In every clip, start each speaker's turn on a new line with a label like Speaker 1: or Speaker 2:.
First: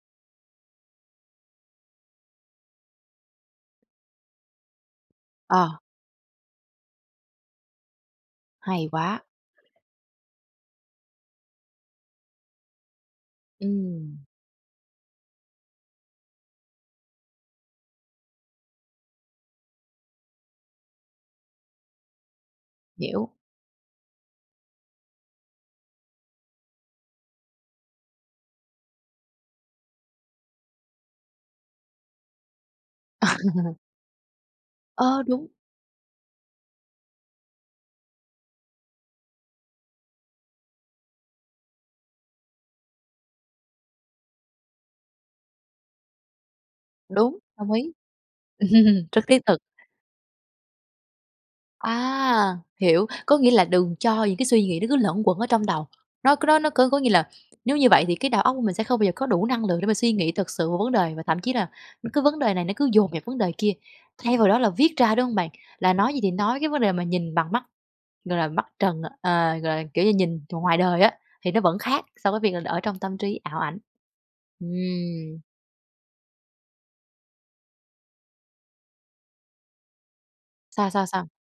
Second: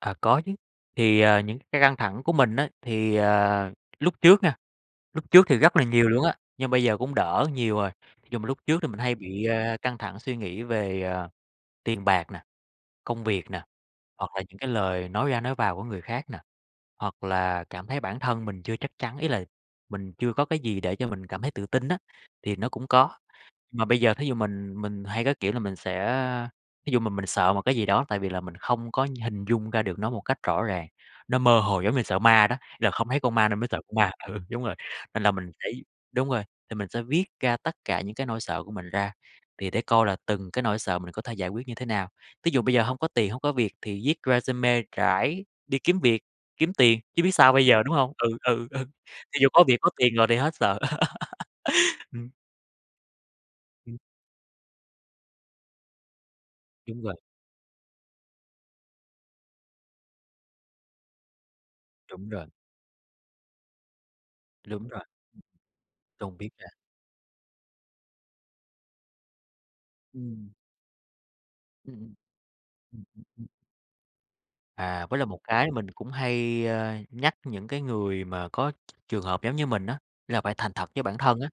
Speaker 1: À, có chứ. Thì, ờ, những cai căng thẳng của mình á thì, ờ, lúc trước nha, lúc trước thì rất
Speaker 2: Ờ.
Speaker 1: là nhiều luôn á, nhưng bây giờ cũng đỡ nhiều rồi. Ví dụ mà lúc trước thì
Speaker 2: Hay
Speaker 1: mình hay
Speaker 2: quá.
Speaker 1: bị, a, căng thẳng suy nghĩ về, à, tiền bạc nè, công việc nè,
Speaker 2: Ừm.
Speaker 1: hoặc là những cái lời nói ra nói vào của người khác nè, hoặc là cảm thấy bản thân mình chưa chắc chắn, ý là mình chưa có cái gì để cho mình cảm thấy tự tin á, thì nó cũng có.
Speaker 2: Hiểu.
Speaker 1: Mà bây giờ thí dụ mình mình hay có, kiểu là, mình sẽ, thí dụ mà mình sợ một cái gì đó tại vì là mình không có hình dung ra được nó một cách rõ ràng, nó mơ hồ giống như sợ ma đó, là không thấy con ma nên mới sợ con ma ừ, đúng rồi,
Speaker 2: Ơ,
Speaker 1: nên là
Speaker 2: đúng.
Speaker 1: mình phải đúng rồi, thì mình sẽ viết ra tất cả những cái nỗi sợ của mình ra, thì để coi là từng cái nỗi sợ mình có thể giải quyết như thế nào. Ví dụ bây giờ hông có tiền, hông có việc thì viết resume rải đi kiếm việc, kiếm tiền, chứ biết
Speaker 2: Đúng,
Speaker 1: sao bây
Speaker 2: đồng
Speaker 1: giờ,
Speaker 2: ý.
Speaker 1: đúng hông? Ừ, ừ, ừ,
Speaker 2: Rất thiết
Speaker 1: thí dụ
Speaker 2: thực.
Speaker 1: có việc có tiền rồi thì hết sợ, ừm.
Speaker 2: À! Hiểu. Có nghĩa là đừng
Speaker 1: Ừm.
Speaker 2: cho những cái suy nghĩ nó cứ luẩn quẩn ở trong đầu. Nó c nó nó có có
Speaker 1: Đúng
Speaker 2: nghĩa
Speaker 1: rồi.
Speaker 2: là nếu như vậy thì cái đầu óc của mình sẽ không bao giờ có đủ năng lượng để mà suy nghĩ thật sự vào vấn đề và thậm chí là cái
Speaker 1: Đúng
Speaker 2: vấn
Speaker 1: rồi.
Speaker 2: đề này nó cứ dồn vào vấn đề kia, thay vào đó là
Speaker 1: Đúng
Speaker 2: viết
Speaker 1: rồi.
Speaker 2: ra, đúng hông bạn? Là nói gì thì
Speaker 1: Tôn, viết
Speaker 2: nói
Speaker 1: ra.
Speaker 2: cái vấn đề mà nhìn bằng mắt, gọi là, mắt trần ờ, gọi là, kiểu như, nhìn
Speaker 1: Ừm.
Speaker 2: ngoài đời á, thì nó vẫn
Speaker 1: Ừm,
Speaker 2: khác
Speaker 1: ừm.
Speaker 2: so với việc là ở trong
Speaker 1: Ừm,
Speaker 2: tâm
Speaker 1: ừm,
Speaker 2: trí,
Speaker 1: ừm.
Speaker 2: ảo ảnh.
Speaker 1: À, với lại
Speaker 2: Ừm.
Speaker 1: một cái mình cũng hay, a, nhắc những cái người mà có trường hợp giống như mình á, nghĩa là phải thành
Speaker 2: Sao,
Speaker 1: thật với
Speaker 2: sao,
Speaker 1: bản
Speaker 2: sao?
Speaker 1: thân á,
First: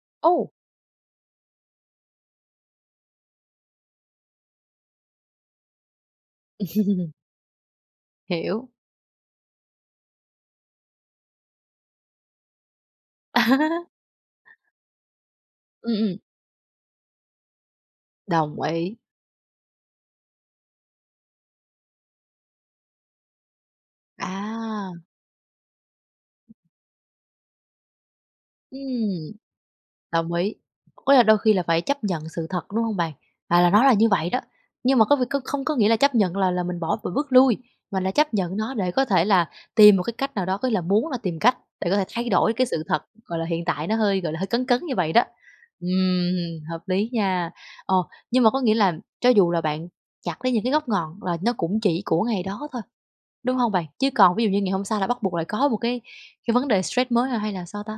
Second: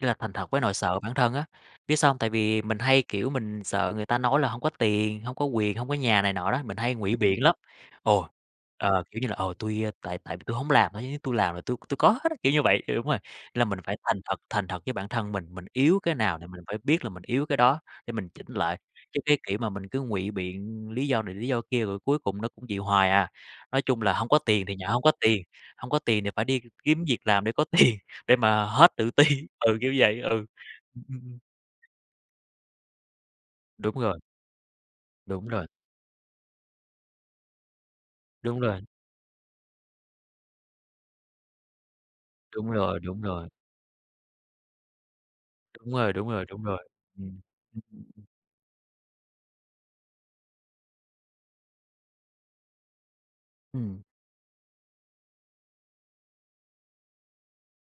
Speaker 1: nghĩa là thành
Speaker 2: Ồ!
Speaker 1: thật với nỗi sợ bản thân á. Biết sao hông, tại vì mình hay, kiểu, mình sợ người ta nói là hông có tiền, hông có quyền, hông có nhà này nọ đó, mình hay ngụy biện lắm, ồ,
Speaker 2: Hiểu.
Speaker 1: ờ, kiểu như là "Ờ, tui tại tại vì tui hổng làm thôi chứ tui làm là tui tui có hết á", kiểu như vậy. Đúng rồi, là mình phải thành thật thành thật với bản thân mình, mình
Speaker 2: Ừm,
Speaker 1: yếu cái
Speaker 2: ừm.
Speaker 1: nào thì mình phải biết là mình yếu cái đó để mình chỉnh
Speaker 2: Đồng
Speaker 1: lại,
Speaker 2: ý.
Speaker 1: chứ cái kiểu mà mình cứ ngụy biện lý do này, lý do kia rồi cuối cùng nó cũng vậy hoài à. Nói chung là hông có tiền thì nhận
Speaker 2: À.
Speaker 1: hông có tiền, hông có tiền thì phải đi kiếm việc làm để có tiền, để mà hết tự ti
Speaker 2: Ừm,
Speaker 1: ừ, kiểu vậy, ừ,
Speaker 2: đồng ý.
Speaker 1: ừm,
Speaker 2: Có nghĩa
Speaker 1: ừm,
Speaker 2: là đôi
Speaker 1: ừm.
Speaker 2: khi là phải chấp nhận sự thật, đúng hông bạn? À, là nó là
Speaker 1: Đúng
Speaker 2: như
Speaker 1: rồi.
Speaker 2: vậy đó, nhưng mà có việc có
Speaker 1: Đúng
Speaker 2: không
Speaker 1: rồi.
Speaker 2: có nghĩa là chấp nhận là là mình bỏ và bước lui, mà là chấp nhận
Speaker 1: Đúng
Speaker 2: nó
Speaker 1: rồi.
Speaker 2: để có thể là tìm một cái cách nào đó, có nghĩa là muốn là tìm cách để có thể thay đổi cái
Speaker 1: Đúng
Speaker 2: sự
Speaker 1: rồi,
Speaker 2: thật,
Speaker 1: đúng
Speaker 2: gọi là,
Speaker 1: rồi.
Speaker 2: hiện tại nó hơi, gọi là, hơi cấn cấn như vậy đó,
Speaker 1: Đúng rồi, đúng rồi,
Speaker 2: ừm,
Speaker 1: đúng
Speaker 2: hợp
Speaker 1: rồi,
Speaker 2: lý
Speaker 1: ừm,
Speaker 2: nha.
Speaker 1: ừm,
Speaker 2: Ờ,
Speaker 1: ừm, ừm.
Speaker 2: nhưng mà có nghĩa là cho dù là bạn chặt lấy những cái gốc ngọn là nó cũng chỉ của ngày đó thôi, đúng hông bạn?
Speaker 1: Ừm.
Speaker 2: Chứ còn ví dụ như ngày hôm sau là bắt buộc lại có một cái cái vấn đề stress mới hay là sao ta?